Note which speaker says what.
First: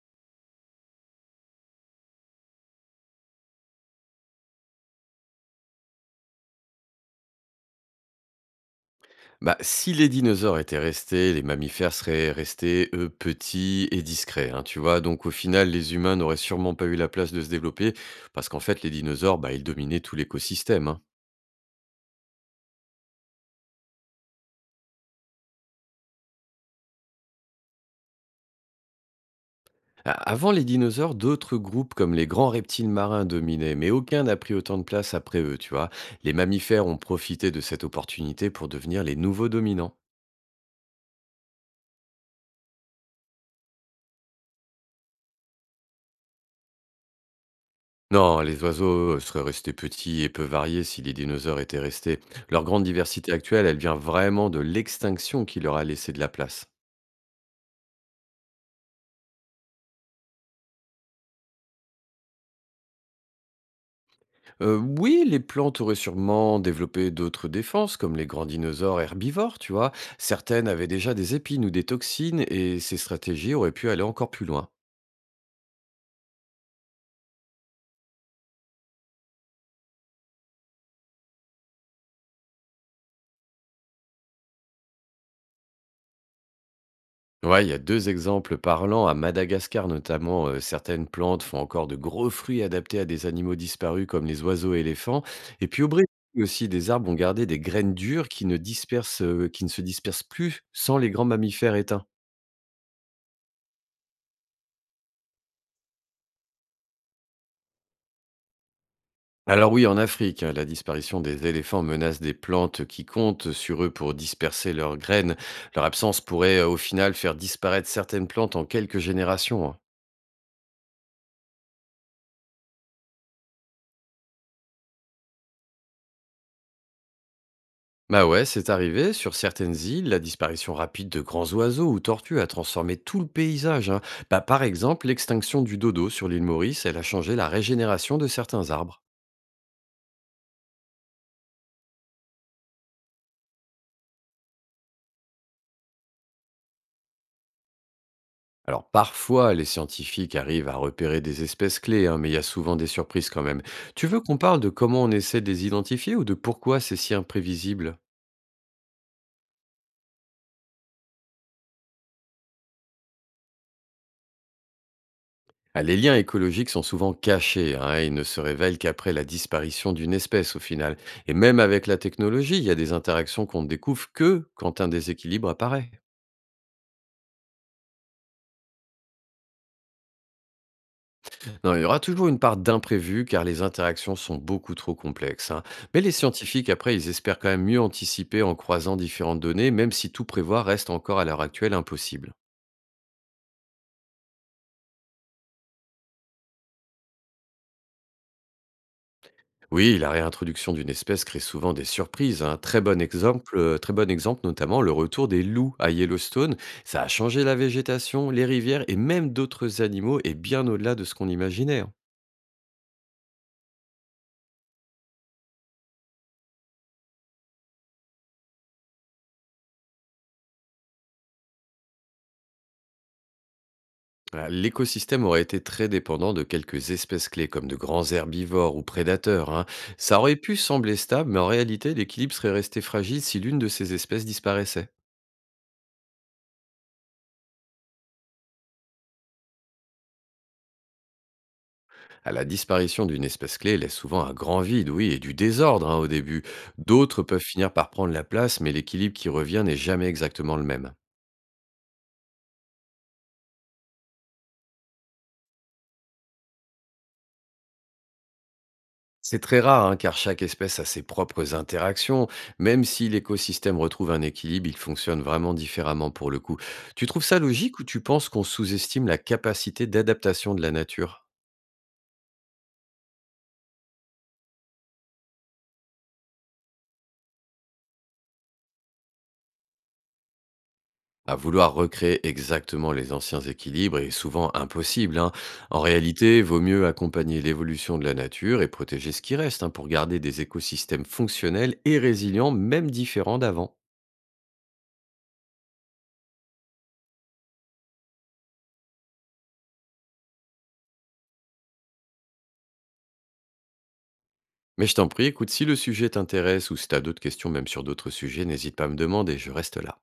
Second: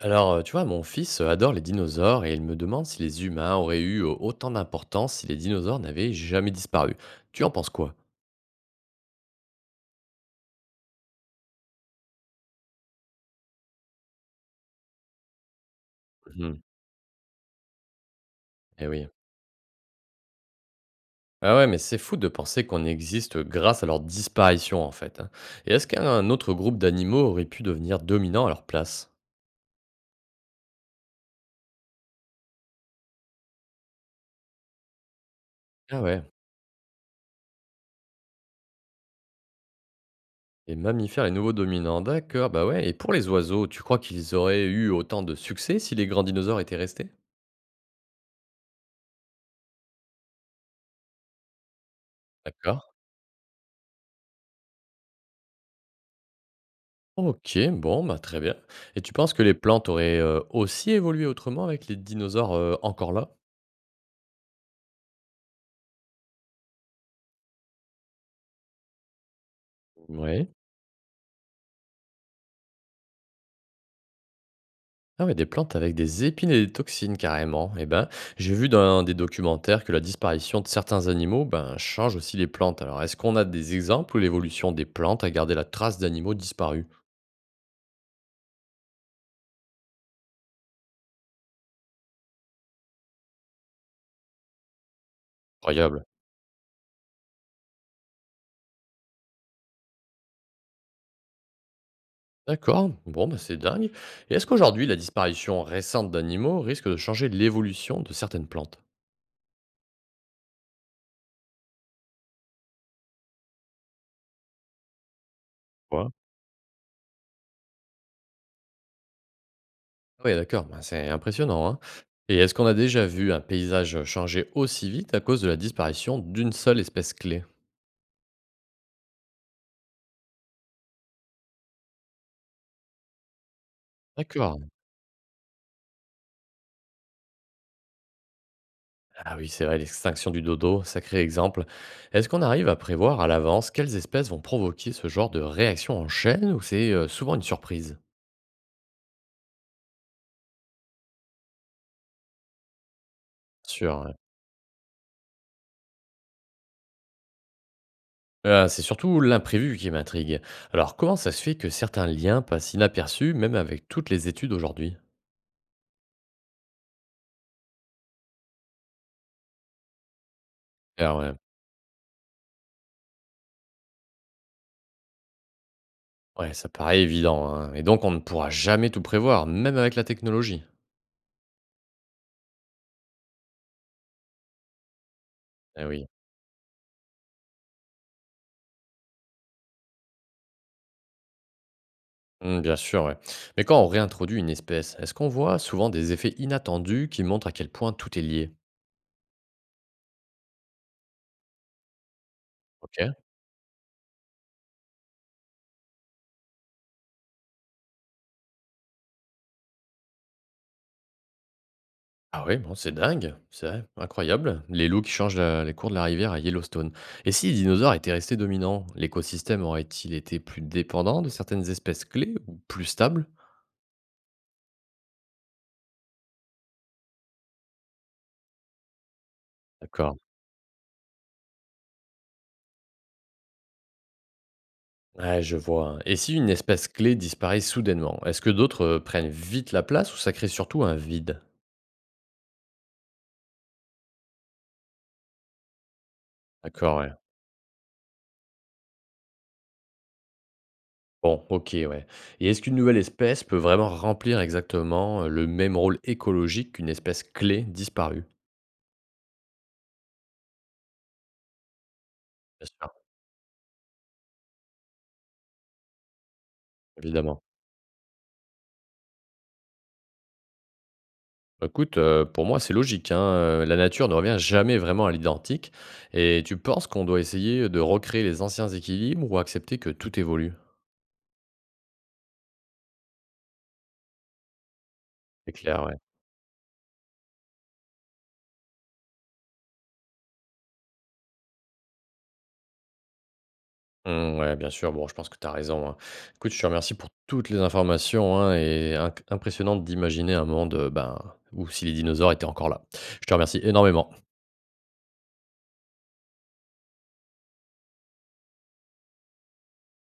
Speaker 1: Tu vois, mon fils adore les dinosaures et il me demande si les humains auraient eu autant d'importance si les dinosaures n'avaient jamais disparu. Tu en penses quoi?
Speaker 2: Bah, si les dinosaures étaient restés, les mammifères seraient restés, eux, petits et discrets, hein, tu vois. Donc au final, les humains n'auraient
Speaker 1: Mhm.
Speaker 2: sûrement pas eu la place de se développer, parce qu'en fait,
Speaker 1: Eh
Speaker 2: les
Speaker 1: oui.
Speaker 2: dinosaures, bah, ils dominaient tout l'écosystème, hein.
Speaker 1: Ah ouais, mais c'est fou de penser qu'on existe grâce à leur disparition, en fait, hein. Et est-ce qu'un autre groupe d'animaux aurait pu devenir dominant à leur place?
Speaker 2: Avant les dinosaures, d'autres groupes comme les grands reptiles marins dominaient, mais aucun n'a pris autant de place après eux, tu vois.
Speaker 1: Ah ouais.
Speaker 2: Les mammifères ont profité de cette opportunité pour devenir les nouveaux dominants.
Speaker 1: Les mammifères, les nouveaux dominants, d'accord, bah ouais. Et pour les oiseaux, tu crois qu'ils auraient eu autant de succès si les grands dinosaures étaient restés?
Speaker 2: Non, les oiseaux, seraient restés petits et peu variés si les dinosaures étaient restés. Leur
Speaker 1: D'accord.
Speaker 2: grande diversité actuelle, elle vient vraiment de l'extinction qui leur a laissé de la place.
Speaker 1: OK, bon, bah, très bien. Et tu penses que les plantes auraient, aussi évolué autrement avec les dinosaures, encore là?
Speaker 2: Oui, les plantes auraient sûrement développé d'autres défenses, comme les grands dinosaures herbivores, tu vois?
Speaker 1: Oui.
Speaker 2: Certaines avaient déjà des épines ou des toxines et ces stratégies auraient pu aller encore plus loin.
Speaker 1: Ah ouais, des plantes avec des épines et des toxines carrément. Eh ben, j'ai vu dans des documentaires que la disparition de certains animaux, ben, change aussi les plantes. Alors est-ce qu'on a des exemples où l'évolution des plantes a gardé la trace d'animaux disparus?
Speaker 2: Ouais, il y a deux exemples parlants. À Madagascar, notamment, certaines plantes font encore de gros fruits adaptés à des animaux disparus comme les oiseaux et éléphants. Et puis au
Speaker 1: Incroyable.
Speaker 2: Brésil aussi, des arbres ont gardé des graines dures qui ne se dispersent plus sans les grands mammifères éteints.
Speaker 1: D'accord, bon, bah, c'est dingue. Et est-ce qu'aujourd'hui la disparition récente d'animaux risque de changer l'évolution de certaines plantes?
Speaker 2: Alors oui, en Afrique, hein, la disparition des éléphants menace des plantes qui comptent sur eux pour disperser leurs graines. Leur absence pourrait au final faire disparaître certaines plantes en quelques générations, hein.
Speaker 1: Oui, d'accord, ben, c'est impressionnant, hein. Et est-ce qu'on a déjà vu un paysage changer aussi vite à cause de la disparition d'une seule espèce clé?
Speaker 2: Bah ouais, c'est arrivé. Sur certaines îles, la disparition rapide de grands oiseaux ou tortues a transformé tout le paysage, hein. Bah,
Speaker 1: D'accord.
Speaker 2: par exemple, l'extinction du dodo sur l'île Maurice, elle a changé la régénération de certains arbres.
Speaker 1: Ah oui, c'est vrai, l'extinction du dodo, sacré exemple. Est-ce qu'on arrive à prévoir à l'avance quelles espèces vont provoquer ce genre de réaction en chaîne ou c'est souvent une surprise?
Speaker 2: Alors parfois, les scientifiques arrivent à repérer des espèces clés, hein, mais il y a souvent des surprises quand même.
Speaker 1: Sûr,
Speaker 2: Tu
Speaker 1: ouais.
Speaker 2: veux qu'on parle de comment on essaie de les identifier ou de pourquoi c'est si imprévisible?
Speaker 1: C'est surtout l'imprévu qui m'intrigue. Alors, comment ça se fait que certains liens passent inaperçus, même avec toutes les études aujourd'hui?
Speaker 2: Ah, les liens écologiques sont souvent cachés, hein, et ne se révèlent qu'après la disparition d'une espèce au final.
Speaker 1: Ah ouais.
Speaker 2: Et même avec la technologie, il y a des interactions qu'on ne découvre que quand un déséquilibre apparaît.
Speaker 1: Ouais, ça paraît évident, hein. Et donc on ne pourra jamais tout prévoir, même avec la technologie.
Speaker 2: Non, il y aura toujours une part d'imprévu car les interactions sont beaucoup trop complexes, hein.
Speaker 1: Eh
Speaker 2: Mais
Speaker 1: oui.
Speaker 2: les scientifiques, après, ils espèrent quand même mieux anticiper en croisant différentes données, même si tout prévoir reste encore à l'heure actuelle impossible.
Speaker 1: Mmh, bien sûr, ouais. Mais quand on réintroduit une espèce, est-ce qu'on voit souvent des effets inattendus qui montrent à quel point tout est lié?
Speaker 2: Oui, la réintroduction d'une espèce crée souvent des surprises. Un
Speaker 1: Ok.
Speaker 2: très bon exemple notamment le retour des loups à Yellowstone. Ça a changé la végétation, les rivières et même d'autres animaux et bien au-delà de ce qu'on imaginait, hein.
Speaker 1: Ah oui, bon, c'est dingue, c'est incroyable. Les loups qui changent la- les cours de la rivière à Yellowstone. Et si les dinosaures étaient restés dominants, l'écosystème aurait-il été plus dépendant de certaines espèces clés ou plus stable?
Speaker 2: Voilà, l'écosystème aurait été très dépendant de quelques espèces clés comme de grands herbivores ou prédateurs, hein.
Speaker 1: D'accord.
Speaker 2: Ça aurait pu sembler stable, mais en réalité l'équilibre serait resté fragile si l'une de ces espèces disparaissait.
Speaker 1: Ouais, je vois. Et si une espèce clé disparaît soudainement, est-ce que d'autres prennent vite la place ou ça crée surtout un vide?
Speaker 2: À la disparition d'une espèce clé laisse souvent un grand vide, oui, et du désordre, hein, au début.
Speaker 1: D'accord, ouais.
Speaker 2: D'autres peuvent finir par prendre la place, mais l'équilibre qui revient n'est jamais exactement le même.
Speaker 1: Bon, OK, ouais. Et est-ce qu'une nouvelle espèce peut vraiment remplir exactement le même rôle écologique qu'une espèce clé disparue?
Speaker 2: C'est très rare, hein, car chaque espèce a ses propres interactions.
Speaker 1: Bien
Speaker 2: Même
Speaker 1: sûr,
Speaker 2: si l'écosystème retrouve un équilibre, il fonctionne vraiment différemment pour le coup. Tu trouves ça
Speaker 1: évidemment.
Speaker 2: logique ou tu penses qu'on sous-estime la capacité d'adaptation de la nature?
Speaker 1: Bah, écoute, pour moi, c'est logique, hein, la nature ne revient jamais vraiment à l'identique. Et tu penses qu'on doit essayer de recréer les anciens équilibres ou accepter que tout évolue?
Speaker 2: À vouloir recréer exactement les anciens équilibres est souvent impossible, hein.
Speaker 1: C'est clair,
Speaker 2: En
Speaker 1: ouais.
Speaker 2: réalité, vaut mieux accompagner l'évolution de la nature et protéger ce qui reste, hein, pour garder des écosystèmes fonctionnels et résilients, même différents d'avant.
Speaker 1: Mmh, ouais, bien sûr, bon, je pense que tu as raison, hein. Écoute, je te remercie pour toutes les informations, hein, et inc impressionnante d'imaginer un monde, ben, où si les dinosaures étaient encore là. Je te remercie énormément.
Speaker 2: Mais je t'en prie, écoute, si le sujet t'intéresse ou si t'as d'autres questions, même sur d'autres sujets, n'hésite pas à me demander, je reste là.